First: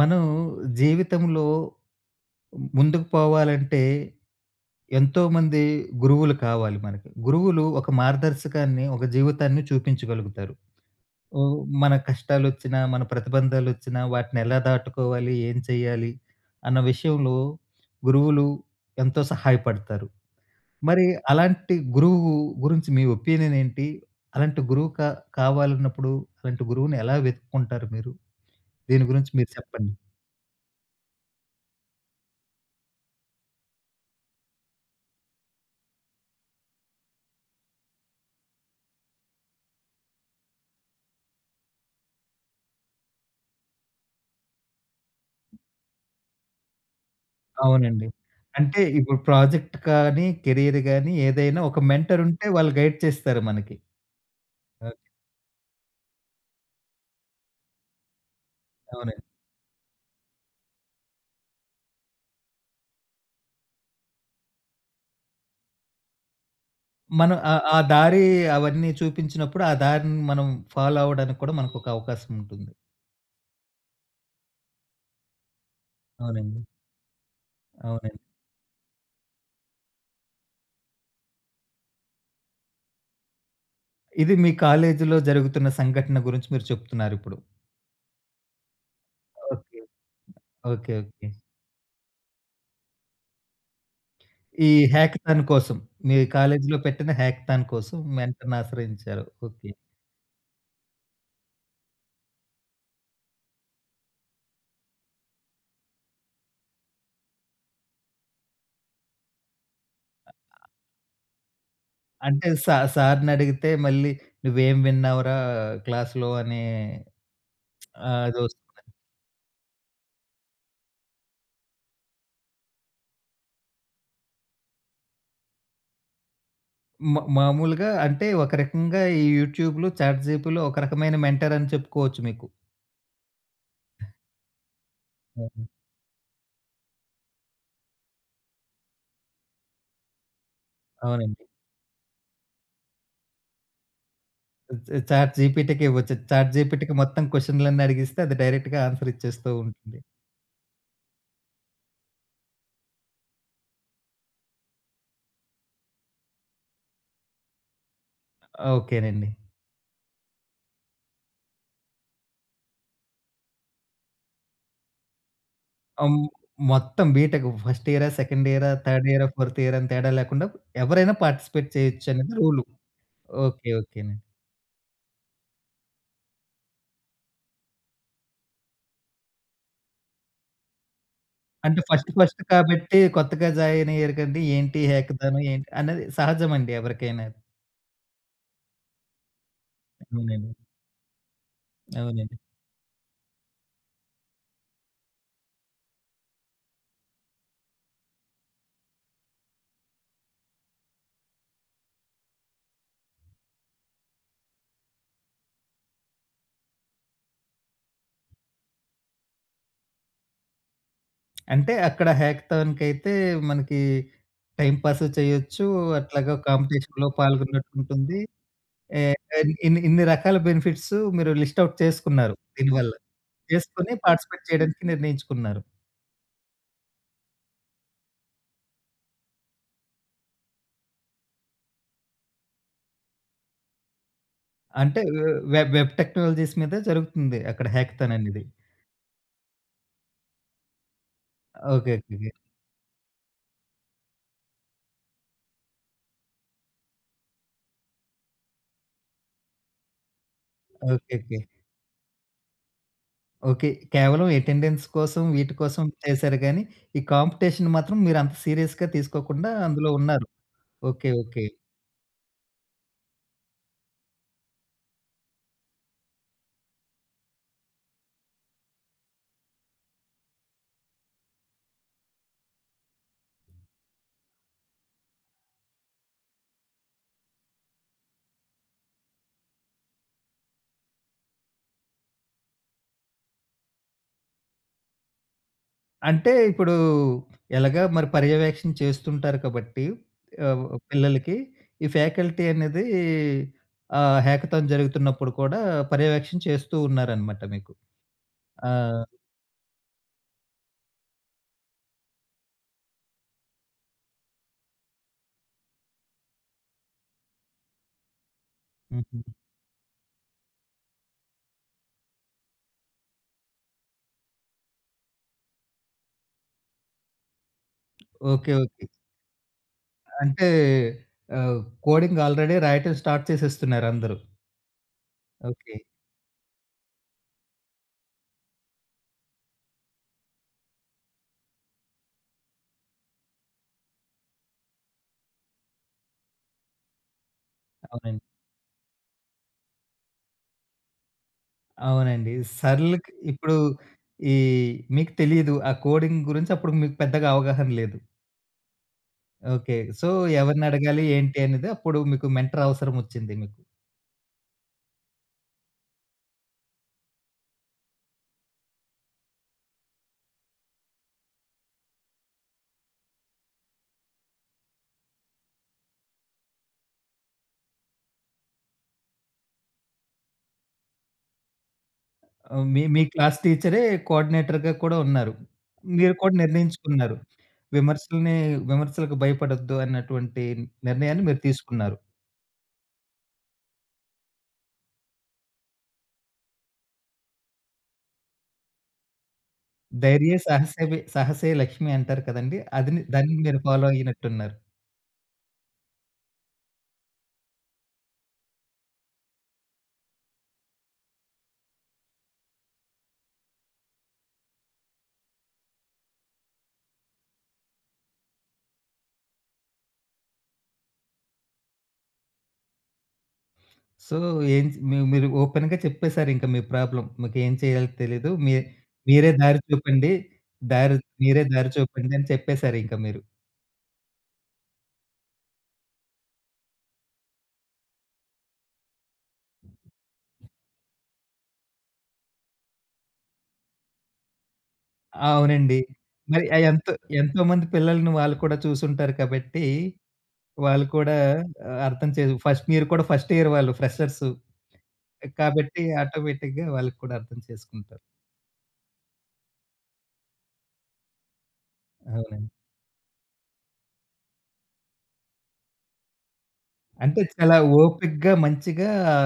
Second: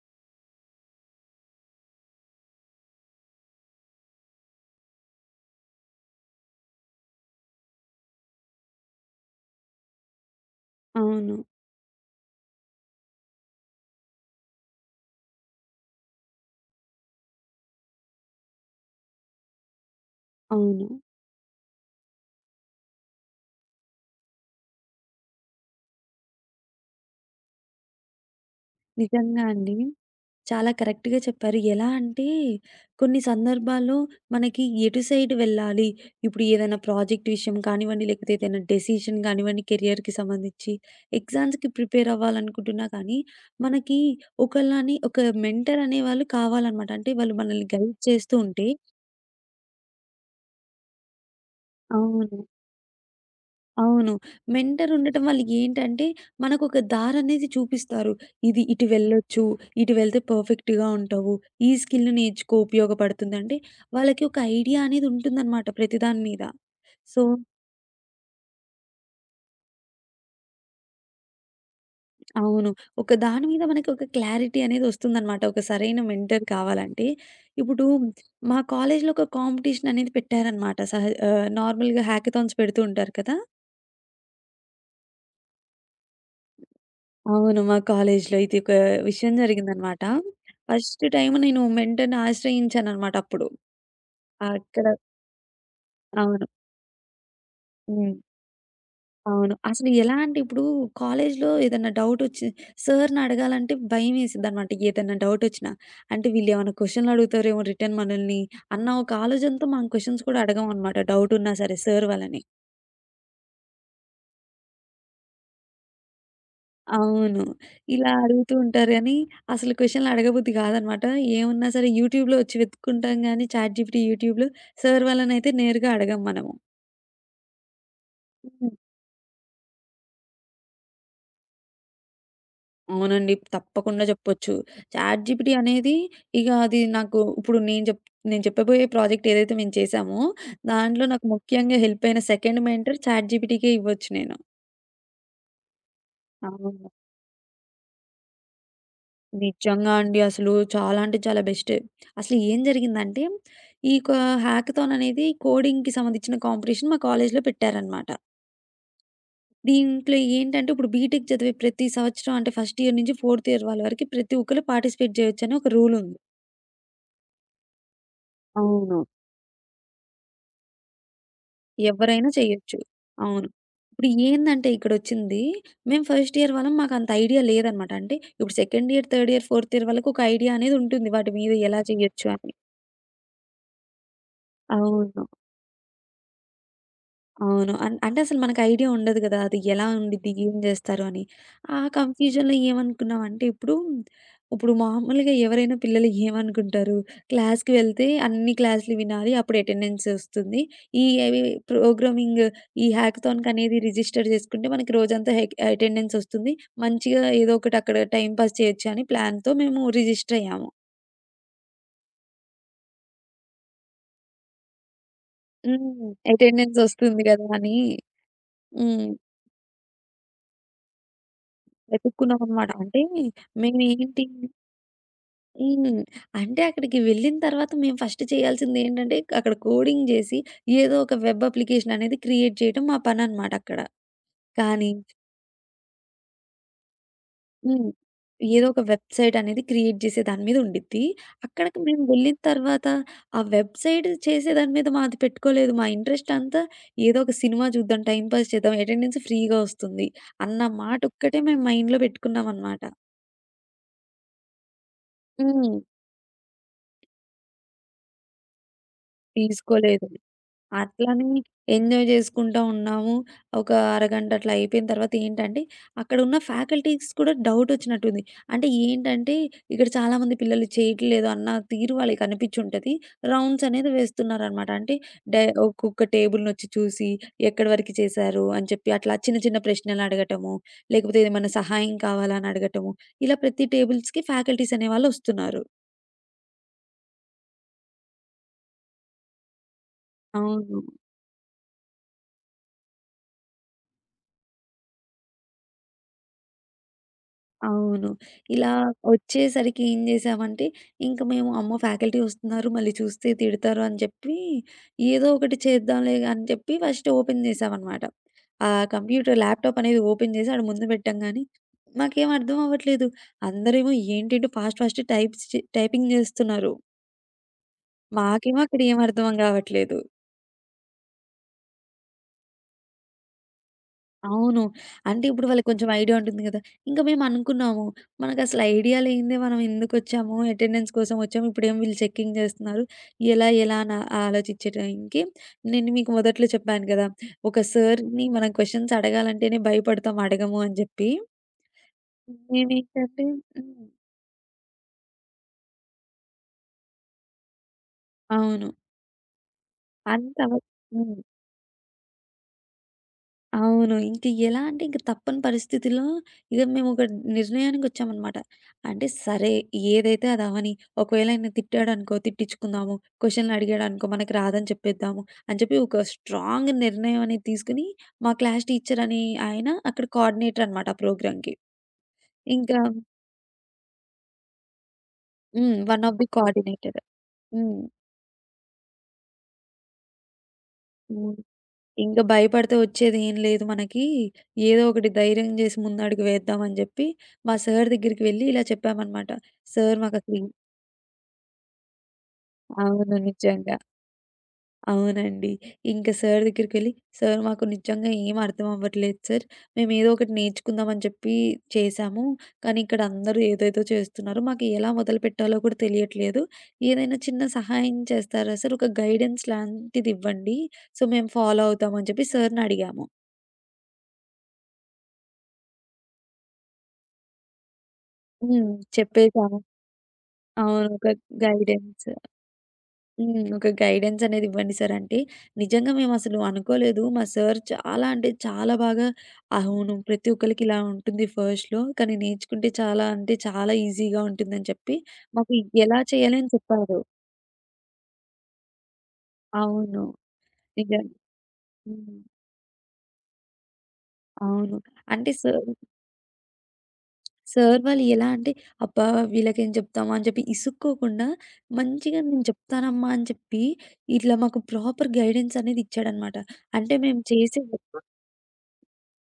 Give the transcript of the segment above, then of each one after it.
మనం జీవితంలో ముందుకు పోవాలంటే ఎంతోమంది గురువులు కావాలి మనకి. గురువులు ఒక మార్గదర్శకాన్ని, ఒక జీవితాన్ని చూపించగలుగుతారు. అవును. ఓహ్! మన కష్టాలొచ్చినా, మన ప్రతిబంధాలొచ్చినా వాటిని ఎలా దాటుకోవాలి, ఏం చేయాలి అన్న విషయంలో గురువులు ఎంతో సహాయపడతారు. అవును. మరి అలాంటి గురువు గురించి మీ ఒపీనియన్ ఏంటి? అలాంటి గురువు కావాలన్నప్పుడు అలాంటి గురువుని ఎలా వెతుక్కుంటారు మీరు? దీని గురించి నిజంగా మీరు అండి. చెప్పండి. చాలా కరెక్ట్‌గా చెప్పారు. ఎలా అంటే కొన్ని సందర్భాల్లో మనకి ఎటు సైడ్ వెళ్ళాలి, ఇప్పుడు ఏదైనా ప్రాజెక్ట్ విషయం కానివ్వండి, లేకపోతే ఏదైనా డెసిషన్ కానివ్వండి, కెరియర్‌కి సంబంధించి ఎగ్జామ్స్‌కి ప్రిపేర్ అవ్వాలనుకుంటున్నా కానీ, మనకి ఒకళ్ళని ఒక మెంటర్ అనేవాళ్ళు కావాలనమాట. అంటే వాళ్ళు మనల్ని గైడ్ అవునండి. చేస్తూ ఉంటే అంటే ఇప్పుడు ప్రాజెక్ట్ కానీ, కెరియర్ గాని ఏదైనా ఒక మెంటర్ అవును. ఉంటే వాళ్ళు గైడ్ చేస్తారు మనకి. అవును. Mentor okay. ఉండటం వల్ల ఏంటంటే, మనకొక దారనేది చూపిస్తారు. ఇది ఇటు అవునండి. వెళ్ళొచ్చు, ఇటు వెళ్తే పర్ఫెక్ట్‌గా ఉంటావు, ఈ స్కిల్ నేర్చుకో ఉపయోగపడుతుందంటే, వాళ్ళకి ఒక ఐడియా అనేది ఉంటుందనమాట ప్రతి దాని మీద. సో మనం ఆ ఆ దారి అవన్నీ చూపించినప్పుడు ఆ దారిని మనం ఫాలో అవ్వడానికి కూడా మనకొక అవకాశం అవును. ఉంటుంది. ఒక దాని మీద మనకి ఒక క్లారిటీ అనేదొస్తుందనమాట. ఒక సరైన మెంటర్ అవునండి. కావాలంటే. ఇప్పుడు అవునండి. మా కాలేజ్‌లో ఒక కాంపిటీషన్ అనేది పెట్టారనమాట. నార్మల్‌గా హ్యాకథాన్స్ పెడుతూ ఉంటారు కదా! ఇది మీ కాలేజీలో జరుగుతున్న సంఘటన గురించి మీరు చెప్తున్నారిప్పుడు. అవును. మా కాలేజ్‌లో ఇది ఒక విషయం ఓకే. జరిగిందనమాట. ఓకే. First okay. టైమ్ నేను మెంటర్‌ని ఆశ్రయించాననమాట అప్పుడు. ఈ అక్కడ హ్యాకథాన్ కోసం మీ అవును. కాలేజీలో పెట్టిన హ్యాకథాన్ కోసం హ్మ్. మెంటర్‌ని ఆశ్రయించారు. అవును. ఓకే. అసలు ఎలా అంటే ఇప్పుడు కాలేజ్‌లో ఏదన్నా డౌటొచ్చి సార్‌ని అడగాలంటే భయమేసిద్దనమాట. ఏదన్నా డౌటొచ్చినా. అంటే వీళ్ళేమన్నా క్వెషన్‌లు అడుగుతారేమో రిటర్న్ మనల్ని అన్న ఒక ఆలోచనతో మనం క్వెషన్స్ కూడా అడగమనమాట డౌటున్నా సరే సార్ వాళ్ళని. అంటే సార్‌నడిగితే మళ్ళీ "నువ్వేం విన్నావురా క్లాస్‌లో" అనే. అవును. ఇలా ఆహ్, అడుగుతూ అదొస్ ఉంటారు గానీ, అసలు క్వెషన్‌లు అడగబుద్ధి కాదనమాట. ఏమున్నా సరే యూట్యూబ్‌లో వచ్చి వెతుక్కుంటాం గానీ, చాట్‌జీపీటీ, యూట్యూబ్‌లో సర్ వాళ్ళనైతే నేరుగా అడగం మనము. మామూలుగా అంటే ఒక హ్మ్. రకంగా ఈ యూట్యూబ్‌లో, చాట్‌జీపీలో ఒక రకమైన మెంటర్ అని చెప్పుకోవచ్చు మీకు. అవునండి. తప్పకుండా చెప్పొచ్చు. చాట్‌జీపీటీ అవును. అనేది ఇగ అది నాకు ఇప్పుడు నేను చెప్పబోయే ప్రాజెక్ట్ ఏదైతే మేము చేశామో, దాంట్లో నాకు అవునండి. ముఖ్యంగా హెల్ప్ అయిన సెకండ్ మెంటర్ చాట్‌జీపీటీకే ఇవ్వచ్చు నేను. చాట్‌జీపీటీకి ఇవ్వచ్చు. అవును. చాట్‌జీపీటీకి మొత్తం క్వెషన్‌లన్నీ అడిగిస్తే అది డైరెక్ట్‌గా ఆన్సర్ ఇచ్చేస్తూ నిజంగా ఉంటుంది. అండి. అసలు చాలా అంటే చాలా బెస్ట్. అసలు ఏం జరిగిందంటే, ఈ క హ్యాకథాన్ అనేది కోడింగ్‌కి సంబంధించిన కాంపిటీషన్ మా కాలేజ్‌లో పెట్టారనమాట. ఓకేనండి. దీంట్లో ఏంటంటే, ఇప్పుడు బీటెక్ చదివే ప్రతి సంవత్సరం అంటే ఫస్ట్ ఇయర్ నుంచి ఫోర్త్ ఇయర్ వాళ్ళ వరకు ప్రతి ఒక్కళ్ళు పార్టిసిపేట్ చేయొచ్చని ఒక రూల్ ఉంది. ఆహ్, మొత్తం బీటెక్ ఫస్ట్ ఇయరా, సెకండ్ ఇయరా, అవును. థర్డ్ ఇయరా, ఫోర్త్ ఇయర్ అని తేడా లేకుండా ఎవరైనా పార్టిసిపేట్ చేయొచ్చు ఎవరైనా అనేది రూలు. చేయొచ్చు. అవును. ఓకే. ఇప్పుడు ఓకేనండి. ఏందంటే ఇక్కడొచ్చింది, మేము ఫస్ట్ ఇయర్ వాళ్ళం మాకంత ఐడియా లేదనమాట. అంటే ఇప్పుడు second year, third year, fourth year వాళ్ళకి ఒక ఐడియా అనేది ఉంటుంది. వాటి మీద అంటే ఎలా ఫస్ట్ చేయొచ్చు ఫస్ట్ అని. కాబట్టి కొత్తగా జాయిన్ అయ్యారు కండి. ఏంటి అవును. హ్యాకథాను ఏంటి అనేది సహజమండి ఎవరికైనా. అవును. అంటే అసలు మనకు ఐడియా ఉండదు గదా! అది ఎలా ఉండిద్ది? అవునండి. ఏం జేస్తారు అని. ఆ అవునండి. కన్‌ఫ్యూజన్‌లో ఏమనుకున్నామంటే ఇప్పుడు, ఇప్పుడు మామూలుగా ఎవరైనా పిల్లలు ఏమనుకుంటారు? క్లాస్‌కి వెళ్తే అన్ని క్లాస్‌లు వినాలి. అప్పుడు అటెండెన్స్ ఒస్తుంది. ఈ అవి ప్రోగ్రామింగ్ ఈ హ్యాకథాన్‌కి అనేది రిజిస్టర్ జేసుకుంటే మనకి రోజంతా హెక్ అటెండెన్స్ ఒస్తుంది. మంచిగా ఏదో ఒకటి అక్కడ టైమ్ పాస్ చేయొచ్చు అని ప్లాన్‌తో మేము రిజిస్టర్ అయ్యాము. అంటే అక్కడ హ్యాకథాన్‌కైతే మనకి టైమ్ పాస్ చేయొచ్చు. హ్మ్. అట్లాగే అటెండెన్స్ కాంపిటీషన్‌లో ఒస్తుంది గదా! పాల్గొన్నట్టు అని. ఉంటుంది. ఏ హ్మ్. ఇన్ ఇన్ని ఇన్ని రకాల బెనిఫిట్స్ మీరు లిస్ట్ ఔట్ చేసుకున్నారు వెతుక్కున్నామనమాట. దీనివల్ల. అంటే చేసుకొని మేమేంటి పార్టిసిపేట్ చేయడానికి నిర్ణయించుకున్నారు. హ్మ్. అంటే అక్కడికి వెళ్ళిన తర్వాత మేము ఫస్ట్ చేయాల్సిందేంటంటే, అక్కడ కోడింగ్ జేసి ఏదో ఒక వెబ్ అప్లికేషన్ అనేది క్రియేట్ చేయటం మా పననమాట అక్కడ. కానీ అంటే వెబ్ టెక్నాలజీస్ మీద జరుగుతుంది అక్కడ హ్మ్. హ్యాకథాన్ అనేది. ఏదో ఒక వెబ్‌సైట్ అనేది క్రియేట్ జేసే దాని మీద ఉండిద్ది. అక్కడికి ఓకే. మేము ఓకే. వెళ్ళిన తర్వాత ఆ వెబ్‌సైట్ చేసే దాని మీద మాది పెట్టుకోలేదు. మా ఇంట్రెస్ట్ అంతా ఏదో ఒక సినిమా చూద్దాం, టైమ్ పాస్ చేద్దాం, అటెండెన్స్ ఫ్రీగా వస్తుంది అన్న ఓకే. ఓకే. మాటొక్కటే మేము మైండ్‌లో పెట్టుకున్నామనమాట. ఓకే. కేవలం అటెండెన్స్ కోసం వీటి హ్మ్. కోసం చేశారు గానీ, ఈ కాంపిటీషన్ మాత్రం మీరంత సీరియస్‌గా తీసుకోకుండా అందులో తీసుకోలేదు. ఉన్నారు. ఓకే. అట్లని ఓకే. ఎంజాయ్ జేసుకుంటా ఉన్నాము. ఒక అరగంట అట్లా అయిపోయిన తర్వాత ఏంటంటే, అక్కడున్న ఫ్యాకల్టీస్ కూడా డౌటొచ్చినట్టుంది. అంటే ఏంటంటే, ఇక్కడ చాలామంది పిల్లలు చేయట్లేదు అన్న తీరు వాళ్ళకి అనిపిచ్చుంటది. రౌండ్స్ అనేది వేస్తున్నారనమాట. అంటే ఒక్కొక్క టేబుల్‌నొచ్చి చూసి, ఎక్కడి వరకు చేశారు అని చెప్పి అట్లా చిన్న చిన్న ప్రశ్నలడగటము, లేకపోతే ఏమైనా సహాయం కావాలా అని అడగటము, ఇలా ప్రతి టేబుల్స్‌కి ఫ్యాకల్టీస్ అనేవాళ్ళొస్తున్నారు. అంటే ఇప్పుడు ఎలాగా మరి పర్యవేక్షణ చేస్తుంటారు కాబట్టి ఆహ్, అవును. పిల్లలకి ఈ ఫ్యాకల్టీ అనేది హ్యాకథాన్ జరుగుతున్నప్పుడు కూడా పర్యవేక్షణ చేస్తూ ఉన్నారనమాట మీకు. అవును. ఇలా ఆ! ఒచ్చేసరికి ఏం జేశామంటే, ఇంక మేము అమ్మో! ఫ్యాకల్టీ ఒస్తున్నారు, మళ్ళీ చూస్తే తిడతారు అని జెప్పి, ఏదో ఒకటి చేద్దాంలే అని చెప్పి ఫస్ట్ ఓపెన్ జేశామనమాట. ఆ హుహు. కంప్యూటర్, ల్యాప్‌టాప్ అనేది ఓపెన్ జేసి ఆడ ముందు పెట్టంగానే, మాకేం అర్థం అవ్వట్లేదు. అందరేమో ఏంటేంటో ఫాస్ట్ ఫాస్ట్ టైప్స్ చే టైపింగ్ జేస్తున్నారు. ఓకే. మాకేమో అక్కడ ఓకే. ఏం అర్థం గావట్లేదు. అంటే ఆహ్, కోడింగ్ ఆల్రెడీ రాయటం స్టార్ట్ చేసేస్తున్నారు అందరూ. అవును. అంటే ఇప్పుడు వాళ్ళకి ఓకే. కొంచెం ఐడియా ఉంటుంది గదా! ఇంకా మేమనుకున్నాము. మనకసలు ఐడియా లేనిదే మనం ఎందుకొచ్చాము, అటెండెన్స్ కోసం వచ్చాము. ఇప్పుడేమో వీళ్ళు చెకింగ్ చేస్తున్నారు. ఎలా ఎలా అని ఆలోచించే టైంకి నేను మీకు మొదట్లో చెప్పాను కదా! ఒక అవునండి. సార్‌ని మనం క్వెషన్స్ అడగాలంటేనే భయపడతాం అడగము అని జెప్పి. అవునండి. సర్ల్‌కి మేమేంటంటే ఇప్పుడు హ్మ్. ఈ మీకు తెలీదు. ఆ కోడింగ్ గురించి అప్పుడు మీకు పెద్దగా అవగాహన లేదు. అవును. ఓకే. సో, అంత అవ ఎవరినడగాలి హ్మ్. ఏంటి అనేది అప్పుడు మీకు మెంటర్ అవసరమొచ్చింది మీకు. అవును. ఇంక ఎలా అంటే ఇంక తప్పని పరిస్థితిలో ఇక మేమొక నిర్ణయానికొచ్చామనమాట. అంటే సరే ఏదైతే అది అవ్వని. ఒకవేళ ఆయన తిట్టాడనుకో తిట్టిచ్చుకుందాము. క్వెషన్‌లడిగాడనుకో మనకి రాదని చెప్పేద్దాము అని చెప్పి ఒక స్ట్రాంగ్ నిర్ణయం అనేది తీసుకొని మా క్లాస్ టీచర్ అని ఆయన అక్కడ కోఆర్డినేటర్ అనమాట ఆ ప్రోగ్రామ్‌కి. ఆహ్, ఇంకా మీ మీ క్లాస్ టీచరే కోఆర్డినేటర్‌గా కూడా ఉన్నారు. హ్మ్. వన్ మీరు ఆఫ్ ది కూడా కోఆర్డినేటర్. నిర్ణయించుకున్నారు. హ్మ్. విమర్శల్ని విమర్శలకు భయపడొద్దు అన్నటువంటి నిర్ణయాన్ని హ్మ్. మీరు తీసుకున్నారు. ఇంక భయపడితే వచ్చేదేం లేదు మనకి. ఏదో ఒకటి ధైర్యం జేసి ముందడుగు వేద్దాం అని జెప్పి, మా సార్ దగ్గరికి వెళ్లి ఇలా చెప్పామనమాట. సార్ ధైర్యే మాకసలు సాహసవే సాహసే లక్ష్మి అంటారు కదండీ! అది అవును. దాన్ని మీరు నిజంగా. ఫాలో అయినట్టున్నారు. అవునండి. ఇంక సార్ దగ్గరికెళ్లి, "సార్ మాకు నిజంగా ఏం అర్థం అవ్వట్లేదు సార్. మేమేదో ఒకటి నేర్చుకుందాం అని చెప్పి చేశాము. కానీ ఇక్కడ అందరూ ఏదేదో చేస్తున్నారు. మాకు ఎలా మొదలుపెట్టాలో కూడా తెలియట్లేదు. ఏదైనా చిన్న సహాయం చేస్తారా సార్? ఒక గైడెన్స్ లాంటిదివ్వండి. సో, మేము ఫాలో అవుతాం" అని చెప్పి సార్‌ని అడిగాము. సో, ఏం చ్ మీ మీరు ఓపెన్‌గా చెప్పేసారింక మీ ప్రాబ్లమ్. మీకేం చేయాలో తెలీదు. మీ హ్మ్. మీరే చెప్పేసాము. దారి చూపండి. అవును. దారి ఒక మీరే దారి గైడెన్స్. చూపండి అని చెప్పేసారింక మీరు. హ్మ్. ఒక గైడెన్స్ అనేది ఇవ్వండి సార్ అంటే, నిజంగా మేమసలు అనుకోలేదు. మా సార్ చాలా అంటే చాలా బాగా అవును. ప్రతి ఒక్కళ్ళకి ఇలా ఉంటుంది ఫస్ట్‌లో. కానీ నేర్చుకుంటే చాలా అంటే చాలా ఈజీగా ఉంటుందని చెప్పి, మాకు అవునండి. ఎలా చేయాలి మరి అని ఆహ్, ఎంతో చెప్పారు. ఎంతోమంది పిల్లల్ని వాళ్ళు కూడా చూసుంటారు కాబట్టి, అవును. వాళ్ళు నిజం. కూడా ఆహ్, అర్థం హ్మ్. చేసు ఫస్ట్ మీరు కూడా ఫస్ట్ ఇయర్ వాళ్ళు ఫ్రెషర్సు. అవును. అంటే సార్ కాబట్టి ఆటోమేటిక్‌గా వాళ్ళకి కూడా అర్థం సార్ వాళ్ళు చేసుకుంటారు. ఎలా అంటే, అబ్బా! వీళ్ళకేం చెప్తామా అని చెప్పి ఇసుక్కోకుండా, మంచిగా నేను అవునండి. చెప్తానమ్మా అని చెప్పి, ఇట్లా మాకు ప్రాపర్ గైడెన్స్ అనేది ఇచ్చాడనమాట. అంటే అంటే మేము చాలా చేసే వ ఓపికగా మంచిగా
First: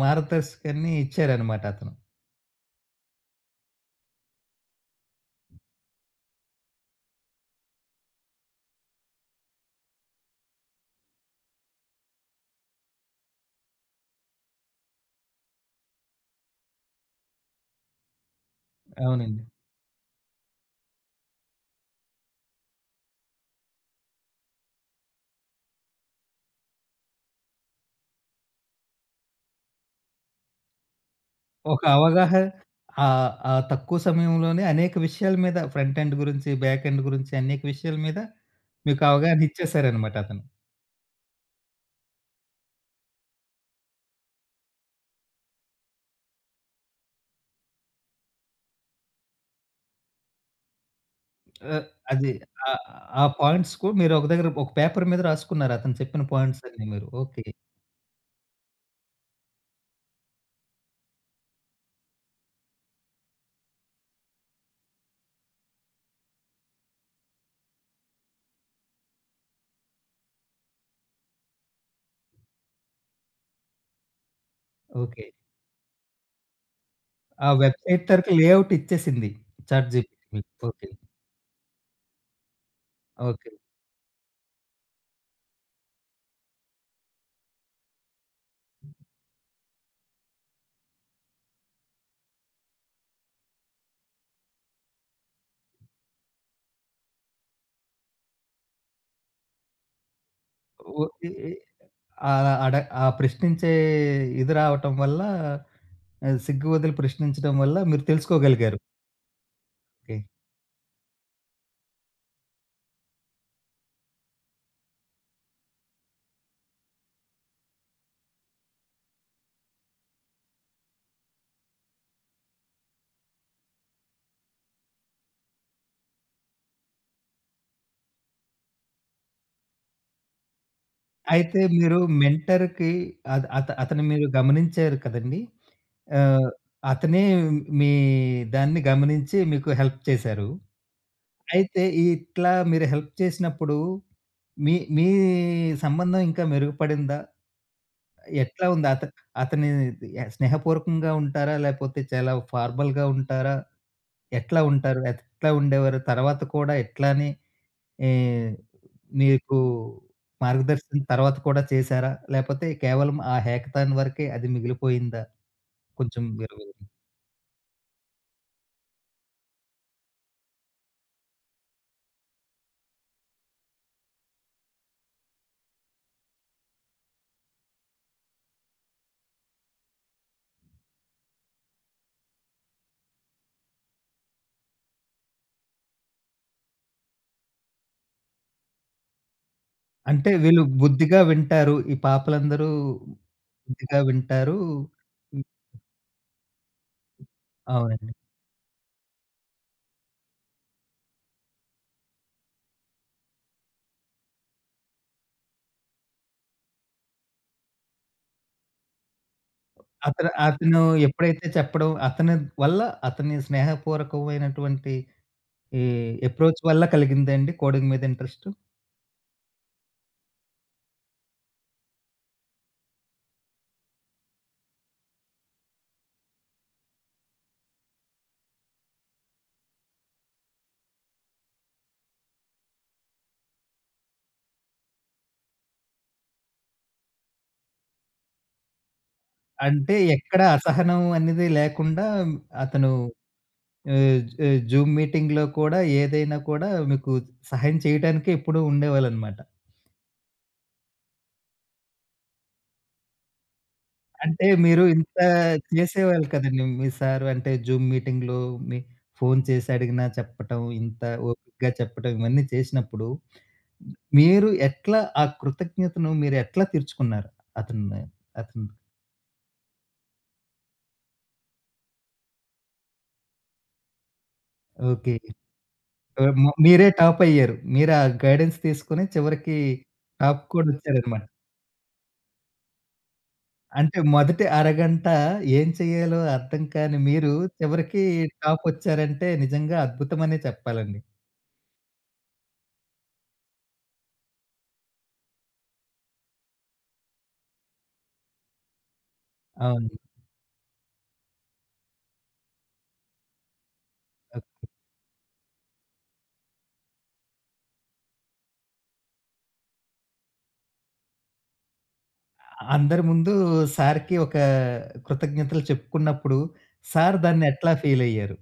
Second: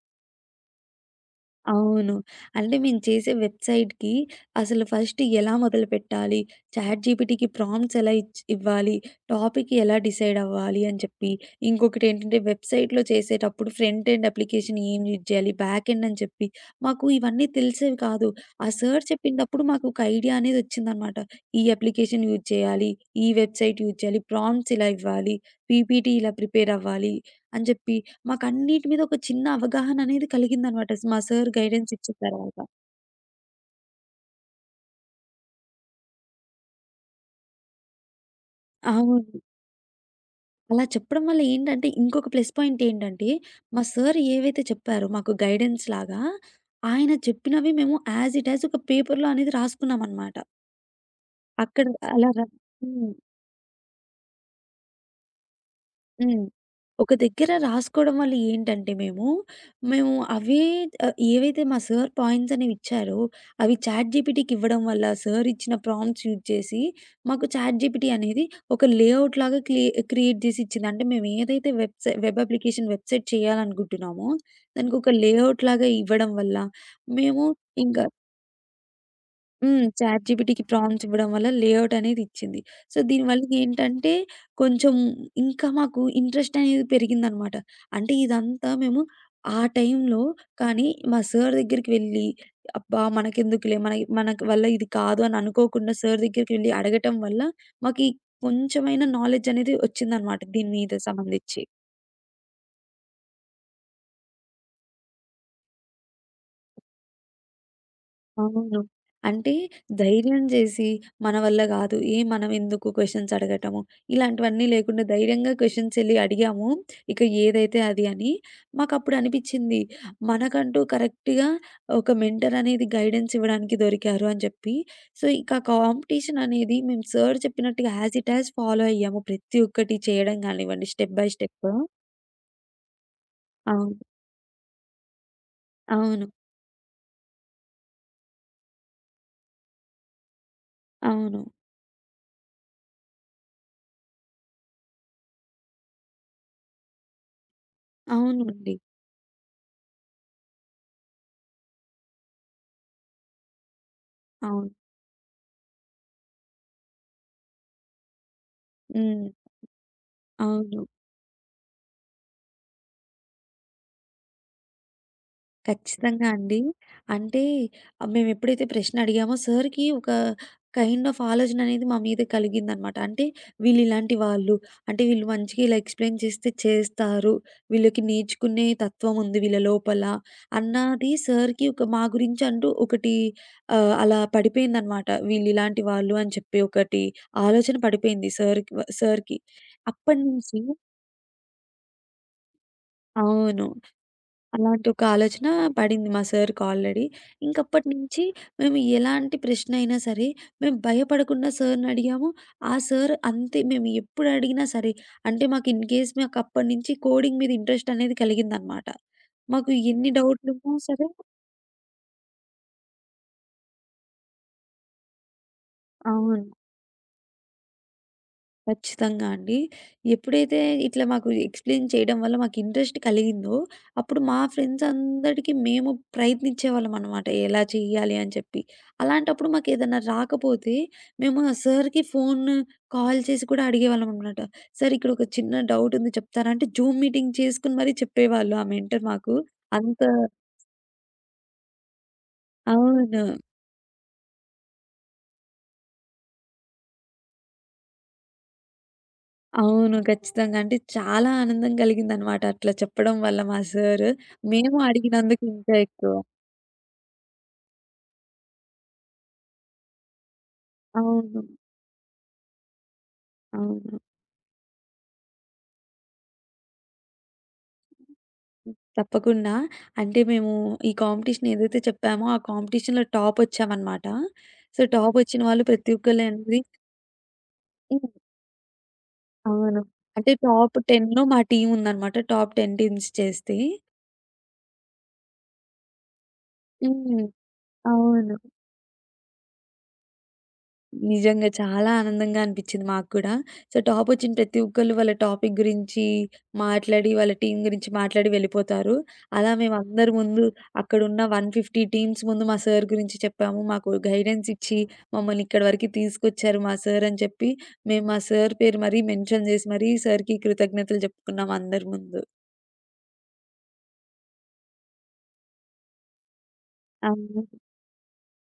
మార్గదర్శకాన్ని ఇచ్చారనమాట అతను. అవును. అంటే మేము చేసే వెబ్‌సైట్‌కి అసలు ఫస్ట్ ఎలా మొదలుపెట్టాలి? చాట్‌జీపీటీకి ప్రాంప్ట్స్ ఎలా ఇవ్వాలి? టాపిక్ ఎలా డిసైడ్ అవ్వాలి? అని చెప్పి, ఇంకొకటేంటంటే వెబ్‌సైట్‌లో చేసేటప్పుడు ఫ్రంట్ ఎండ్ అప్లికేషన్ ఏం యూజ్ చేయాలి? బ్యాక్ ఎండ్ అని చెప్పి, మాకు ఇవన్నీ తెలిసేవి కాదు. ఆ సార్ అవునండి. చెప్పినప్పుడు మాకు ఒక ఐడియా అనేది వచ్చిందనమాట. ఈ అప్లికేషన్ యూజ్ చేయాలి. ఈ వెబ్‌సైట్ యూజ్ చేయాలి. ప్రాంప్ట్స్ ఇలా ఇవ్వాలి. పీపీటీ ఇలా ప్రిపేర్ అవ్వాలి అని చెప్పి మాకన్నిటి మీద ఒక చిన్న అవగాహన అనేది కలిగిందనమాట. మా సార్ ఒక గైడెన్స్ ఇచ్చిన అవగాహ తర్వాత. ఆ తక్కువ సమయంలోనే అనేక విషయాల మీద ఫ్రంట్ ఎండ్ గురించి, బ్యాక్ ఎండ్ గురించి అనేక విషయాల మీద మీకు అవును. అవగాహన ఇచ్చేసారనమాట అతను. అలా చెప్పడం వల్ల ఏంటంటే, ఇంకొక ప్లస్ పాయింట్ ఏంటంటే, మా సార్ ఏవైతే చెప్పారో మాకు గైడెన్స్ లాగా, ఆయన చెప్పినవి మేము యాజ్ ఇట్ యాజ్ ఒక పేపర్‌లో అనేది రాసుకున్నామనమాట. ఆహ్, అక్కడ అలా అది ర ఆహ్, హ్మ్. ఆ పాయింట్స్‌కు మీరు ఒక దగ్గర ఒక పేపర్ మీద రాసుకున్నారు అతను చెప్పిన హ్మ్. పాయింట్స్ అన్నీ మీరు. ఒక ఓకే. దగ్గర రాసుకోవడం వల్ల ఏంటంటే మేము, మేము అవే ఆహ్, ఏవైతే మా సార్ పాయింట్స్ అనేవి ఇచ్చారో, అవి చాట్‌జీపీటీకి ఇవ్వడం వల్ల సార్ ఇచ్చిన ప్రాంప్ట్స్ యూజ్ చేసి, మాకు చాట్‌జీపీటీ అనేది ఒక లేఅవుట్ లాగా క్రియేట్ జేసి ఇచ్చింది. అంటే మేము ఏదైతే వెబ్ అప్లికేషన్ వెబ్‌సైట్ చేయాలనుకుంటున్నామో, దానికి ఒక ఓకే. లేఅవుట్ లాగా ఇవ్వడం వల్ల, మేము ఆ ఇంక వెబ్‌సైట్ తరకు లేఅవుట్ ఇచ్చేసింది హ్మ్. చాట్ చాట్‌జీపీటీ మీకు. జీపీటీకి ఓకే. ప్రాంప్ట్స్ ఇవ్వడం వల్ల లేఔట్ అనేది ఇచ్చింది. సో, దీనివల్ల ఓకే. ఏంటంటే కొంచెం ఇంకా మాకు ఇంట్రెస్ట్ అనేది పెరిగిందనమాట. అంటే ఇదంతా మేము ఆ టైంలో కానీ మా సార్ దగ్గరికి వెళ్ళి అబ్బా! మనకెందుకులే మన మన వల్ల ఇది కాదు అని అనుకోకుండా సార్ దగ్గరికి వెళ్లి అడగటం వల్ల మాకి కొంచెమైనా నాలెడ్జ్ అనేది వచ్చిందనమాట దీని మీద ఓ ఇ ఇ సంబంధించి. ఆహ్, అడ ఆ ప్రశ్నించే ఇది రావటం వల్ల సిగ్గు వదిలి ప్రశ్నించడం వల్ల మీరు తెలుసుకోగలిగారు. అవును. అంటే ఓకే. ధైర్యం జేసి, మన వల్ల గాదు. మనం ఎందుకు క్వెషన్స్ అడగటము, ఇలాంటివన్నీ లేకుండా ధైర్యంగా క్వెషన్స్ ఎళ్లి అడిగాము. ఇక ఏదైతే అది అని. మాకప్పుడు అనిపిచ్చింది. మనకంటూ కరెక్ట్‌గా ఒక మెంటర్ అనేది గైడెన్స్ ఇవ్వడానికి దొరికారు అని చెప్పి. సో, ఇక ఆ కాంపిటీషన్ అనేది మేము సార్ చెప్పినట్టుగా యాజ్ ఇట్ యాజ్ ఫాలో అయ్యాము. ప్రతి ఒక్కటి చేయడం గానివ్వండి స్టెప్ బై అయితే స్టెప్. మీరు మెంటర్‌కి అత్ అత అవును. అతను మీరు గమనించారు కదండీ! అవును. ఆహ్, అతనే మీ దాన్ని గమనించి మీకు హెల్ప్ చేశారు. అవును. అయితే ఇట్లా మీరు హెల్ప్ చేసినప్పుడు మీ మీ సంబంధం ఇంకా మెరుగుపడిందా? ఎట్లా అవునండి. ఉంది? అతని స్నేహపూర్వకంగా ఉంటారా? లేపోతే చాలా ఫార్మల్‌గా ఉంటారా? ఎట్లా అవును. ఉంటారు? ఎట్లా ఉండేవారు? తర్వాత కూడా ఇట్లానే ఏ హ్మ్. మీకు అవును. మార్గదర్శనం తర్వాత కూడా చేశారా? లేపోతే కేవలం ఆ హేకథాన్ వరకే అది మిగిలిపోయిందా? కొంచెం ఖచ్చితంగా మీరు అండి. వివరి అంటే మేమెప్పుడైతే ప్రశ్న అడిగామో సార్‌కి ఒక కైండ్ ఆఫ్ ఆలోచన అనేది మా మీద కలిగిందనమాట. అంటే వీళ్ళిలాంటి వాళ్ళు, అంటే వీళ్ళు మంచిగా ఇలా ఎక్స్‌ప్లెయిన్ చేస్తే చేస్తారు. వీళ్ళకి నేర్చుకునే తత్వం ఉంది వీళ్ళ లోపల అన్నది సార్‌కి ఒక మా గురించి అంటూ ఒకటి అలా పడిపోయిందనమాట. వీళ్ళిలాంటి వాళ్ళు అని చెప్పి ఒకటి ఆలోచన పడిపోయింది సార్‌కి. అంటే అప్పటినుంచి వీళ్ళు బుద్ధిగా వింటారు. ఈ పాపలందరూ అవును. బుద్ధిగా వింటారు. అలాంటి ఒక హ్మ్. ఆలోచన పడింది మా సార్‌కి ఆల్రెడీ. ఇంకప్పటి అవునండి. నుంచి మేము ఎలాంటి ప్రశ్న అయినా సరే, మేము భయపడకుండా సార్‌ని అడిగాము. ఆ సార్ అంతే మేము ఎప్పుడు అడిగినా సరే, అంటే మాకు ఇన్ కేస్ మాకు అప్పటి నుంచి కోడింగ్ మీద ఇంట్రెస్ట్ అనేది కలిగిందనమాట. మాకు ఎన్ని అతను డౌట్లున్నా అతను సరే ఎప్పుడైతే చెప్పడం అతని వల్ల అతని స్నేహపూర్వకమైనటువంటి ఈ అవును. అప్రోచ్ వల్ల కలిగిందండి కోడింగ్ మీద ఇంట్రెస్ట్? ఖచ్చితంగా అండి. ఎప్పుడైతే ఇట్లా మాకు ఎక్స్‌ప్లెయిన్ చేయడం వల్ల మాకు ఇంట్రెస్ట్ కలిగిందో, అప్పుడు మా ఫ్రెండ్స్ అందరికీ మేము ప్రయత్నించేవాళ్ళమనమాట. ఎలా చేయాలి అని చెప్పి. అలాంటప్పుడు మాకేదన్నా రాకపోతే మేము ఆ సార్‌కి ఫోన్ కాల్ చేసి కూడా అడిగేవాళ్ళమనమాట. "సార్ ఇక్కడొక చిన్న డౌట్ ఉంది చెప్తారా?" అంటే జూమ్ మీటింగ్ చేసుకొని మరీ చెప్పేవాళ్ళు ఆ మెంటర్ మాకు. అంటే అంత ఎక్కడ అసహనం అనేది లేకుండా అతను అవును. ఆహ్, ఆహ్, జూమ్ మీటింగ్‌లో కూడా ఏదైనా కూడా మీకు సహాయం చేయటానికే ఎప్పుడూ ఉండేవాళ్ళనమాట. అవును. ఖచ్చితంగా. అంటే చాలా ఆనందం కలిగిందనమాట అట్లా చెప్పడం వల్ల మా సారు. అంటే మేము మీరు ఇంత అడిగినందుకు ఇంకా ఎక్కువ. చేసేవాళ్ళు కదండీ మీ సారు. అంటే జూమ్ మీటింగ్‌లో మీ ఫోను చేసి అడిగినా చెప్పటం, ఇంత అవును. ఓపికగా చెప్పటం ఇవన్నీ చేసినప్పుడు అవును. మీరు ఎట్లా ఆ కృతజ్ఞతను మీరు ఎట్లా తీర్చుకున్నారు? అతను అతను హ్మ్. తప్పకుండా. అంటే మేము ఈ కాంపిటీషన్ ఏదైతే చెప్పామో, ఆ కాంపిటీషన్‌లో టాపొచ్చామనమాట. So, okay. టాపొచ్చిన వాళ్ళు ప్రతి ఆహ్, మ ఒక్కళ్ళనేది మీరే టాప్ అయ్యారు. మీరు ఆ హ్మ్. గైడెన్స్ తీసుకొని చివరికి అవును. అంటే టాప్ కూడా టాప్ 10లో వచ్చారనమాట. మా టీముందనమాట. టాప్ 10 టీమ్స్ చేస్తే. అంటే మొదటి అరగంట ఏం చేయాలో అర్థం కాని హ్మ్. మీరు చివరికి అవును. టాపొచ్చారంటే నిజంగా అద్భుతమనే చెప్పాలండి. నిజంగా చాలా ఆనందంగా అనిపిచ్చింది మాకు కూడా. సో, టాపొచ్చిన ప్రతి ఒక్కళ్ళు వాళ్ళ టాపిక్ గురించి మాట్లాడి, వాళ్ళ టీమ్ గురించి మాట్లాడి వెళ్ళిపోతారు. అలా అవును. మేమందరి ముందు అక్కడున్న 150 టీమ్స్ ముందు మా సార్ గురించి చెప్పాము. మాకు గైడెన్స్ ఇచ్చి మమ్మల్ని ఇక్కడి వరకు తీసుకొచ్చారు మా సార్ అని చెప్పి, మేము మా సార్ పేరు మరీ మెన్షన్ జేసి మరీ సార్‌కి కృతజ్ఞతలు జెప్పుకున్నాం అందరి ముందు. అందరి ముందు సార్‌కి ఒక కృతజ్ఞతలు చెప్పుకున్నప్పుడు సార్ అవును. దాన్ని ఎట్లా ఫీలయ్యారు?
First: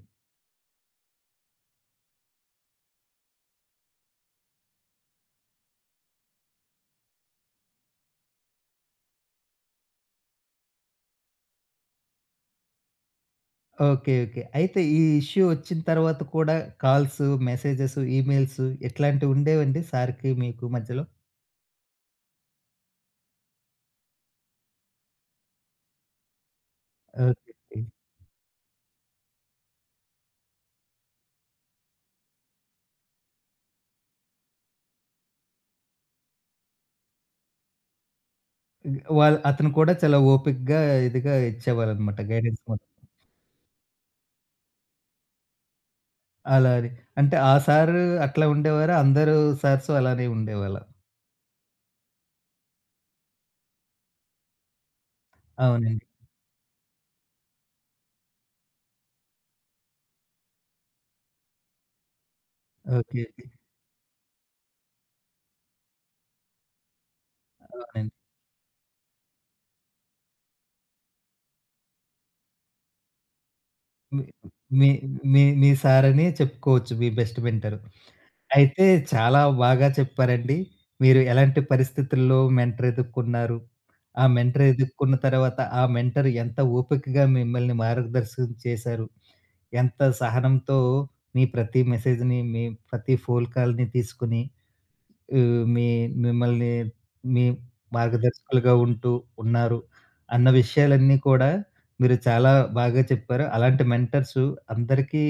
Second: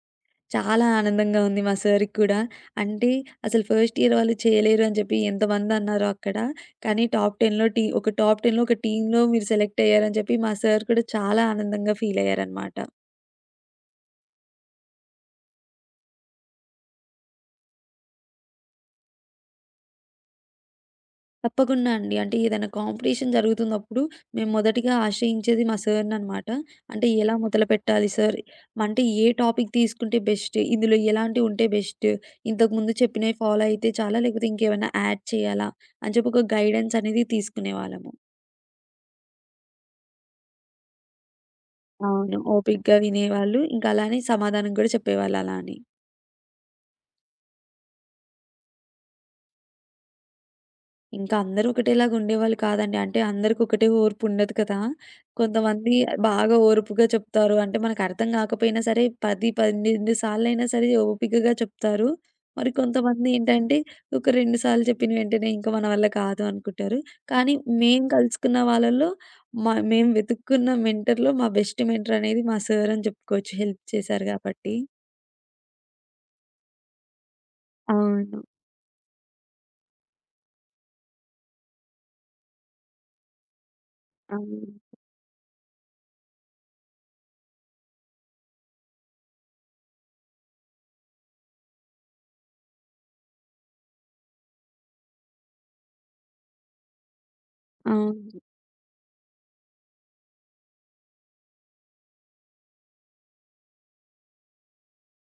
చాలా ఆనందంగా ఉంది మా సార్‌కి కూడా. అంటే అసలు ఫస్ట్ ఇయర్ వాళ్ళు చేయలేరు అని చెప్పి ఎంతమందన్నారో అక్కడ. కానీ టాప్ 10లో ఒక టీమ్‌లో మీరు సెలెక్ట్ అయ్యారని చెప్పి మా సార్ కూడా చాలా ఆనందంగా ఫీల్ అయ్యారనమాట. ఓకే. ఓకే. అయితే ఈ ఇష్యూ వచ్చిన తర్వాత కూడా కాల్స్, మెసేజెస్, ఈమెయిల్స్ ఇట్లాంటివి ఉండేవండి సార్‌కి మీకు మధ్యలో? తప్పకుండా అండి. అంటే ఏదైనా కాంపిటీషన్ జరుగుతున్నప్పుడు మేము మొదటిగా ఆశ్రయించేది మా సార్‌ననమాట. అంటే ఎలా ఓకే. ఓకే. మొదలుపెట్టాలి సార్? అంటే ఏ టాపిక్ తీసుకుంటే బెస్ట్? ఇందులో ఎలాంటివి ఉంటే బెస్ట్? ఇంతకుముందు చెప్పినవి ఫాలో అయితే చాలా లేకపోతే ఇంకేమైనా యాడ్ చేయాలా? అని చెప్పి ఒక గైడెన్స్ అనేది తీసుకునేవాళ్ళము. అతను కూడా చాలా ఓపికగా ఇదిగా ఇచ్చేవారనమాట అవును. గైడెన్స్ మొత్తం. ఓపికగా వినేవాళ్ళు. ఇంకా అలానే సమాధానం కూడా చెప్పేవాళ్ళు అలా అని. అలా అని. అంటే ఆ సారు అట్లా ఉండేవారా? అందరూ సార్సు అలానే ఉండేవాళ్ళా? ఇంకా అందరూ ఒకటేలాగా ఉండేవాళ్ళు కాదండి. అంటే అందరికి ఒకటే ఓర్పు ఉండదు కదా! కొంతమంది అవునండి. బాగా ఓర్పుగా చెప్తారు. అంటే మనకు అర్థం కాకపోయినా సరే 10, 12 సార్లయినా సరే ఓపికగా చెప్తారు. మరి ఓకే. కొంతమంది ఓకే. ఏంటంటే ఒక 2 సార్లు చెప్పిన వెంటనే ఇంకా మన వల్ల కాదు అనుకుంటారు. కానీ మేము అవునండి. కలుసుకున్న వాళ్ళలో మ మేము వెతుక్కున్న మెంటర్‌లో మా బెస్ట్ మెంటర్ అనేది మా సార్ అని చెప్పుకోవచ్చు. హెల్ప్ మీ చేశారు కాబట్టి. మీ మీ మీ సారని చెప్పుకోవచ్చు. మీ బెస్ట్ మెంటరు. అవును. అయితే చాలా బాగా చెప్పారండి. మీరు ఎలాంటి పరిస్థితుల్లో మెంటర్ ఎదుక్కున్నారు? ఆ మెంటర్ అవును. ఎదుక్కున్న తర్వాత ఆ మెంటర్ ఎంత ఓపికగా మిమ్మల్ని మార్గదర్శనం చేశారు? ఎంత సహనంతో మీ ప్రతి మెసేజ్‌ని, మీ ప్రతి ఫోన్ కాల్‌ని తీసుకొని ఆహ్, మీ మిమ్మల్ని మీ అవును. మార్గదర్శకులుగా ఉంటూ ఉన్నారు అన్న విషయాలన్నీ కూడా మీరు చాలా బాగా చెప్పారు. అలాంటి మెంటర్సు అందరికీ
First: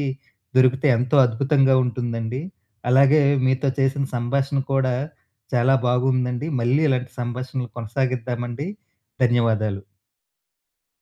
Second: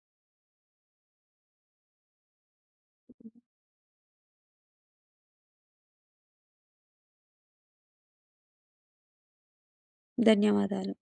దొరికితే ఎంతో అద్భుతంగా ఉంటుందండి. అలాగే మీతో చేసిన సంభాషణ కూడా చాలా బాగుందండి. మళ్ళీ ఇలాంటి సంభాషణలు కొనసాగిద్దామండి. ధన్యవాదాలు. ధన్యవాదాలు.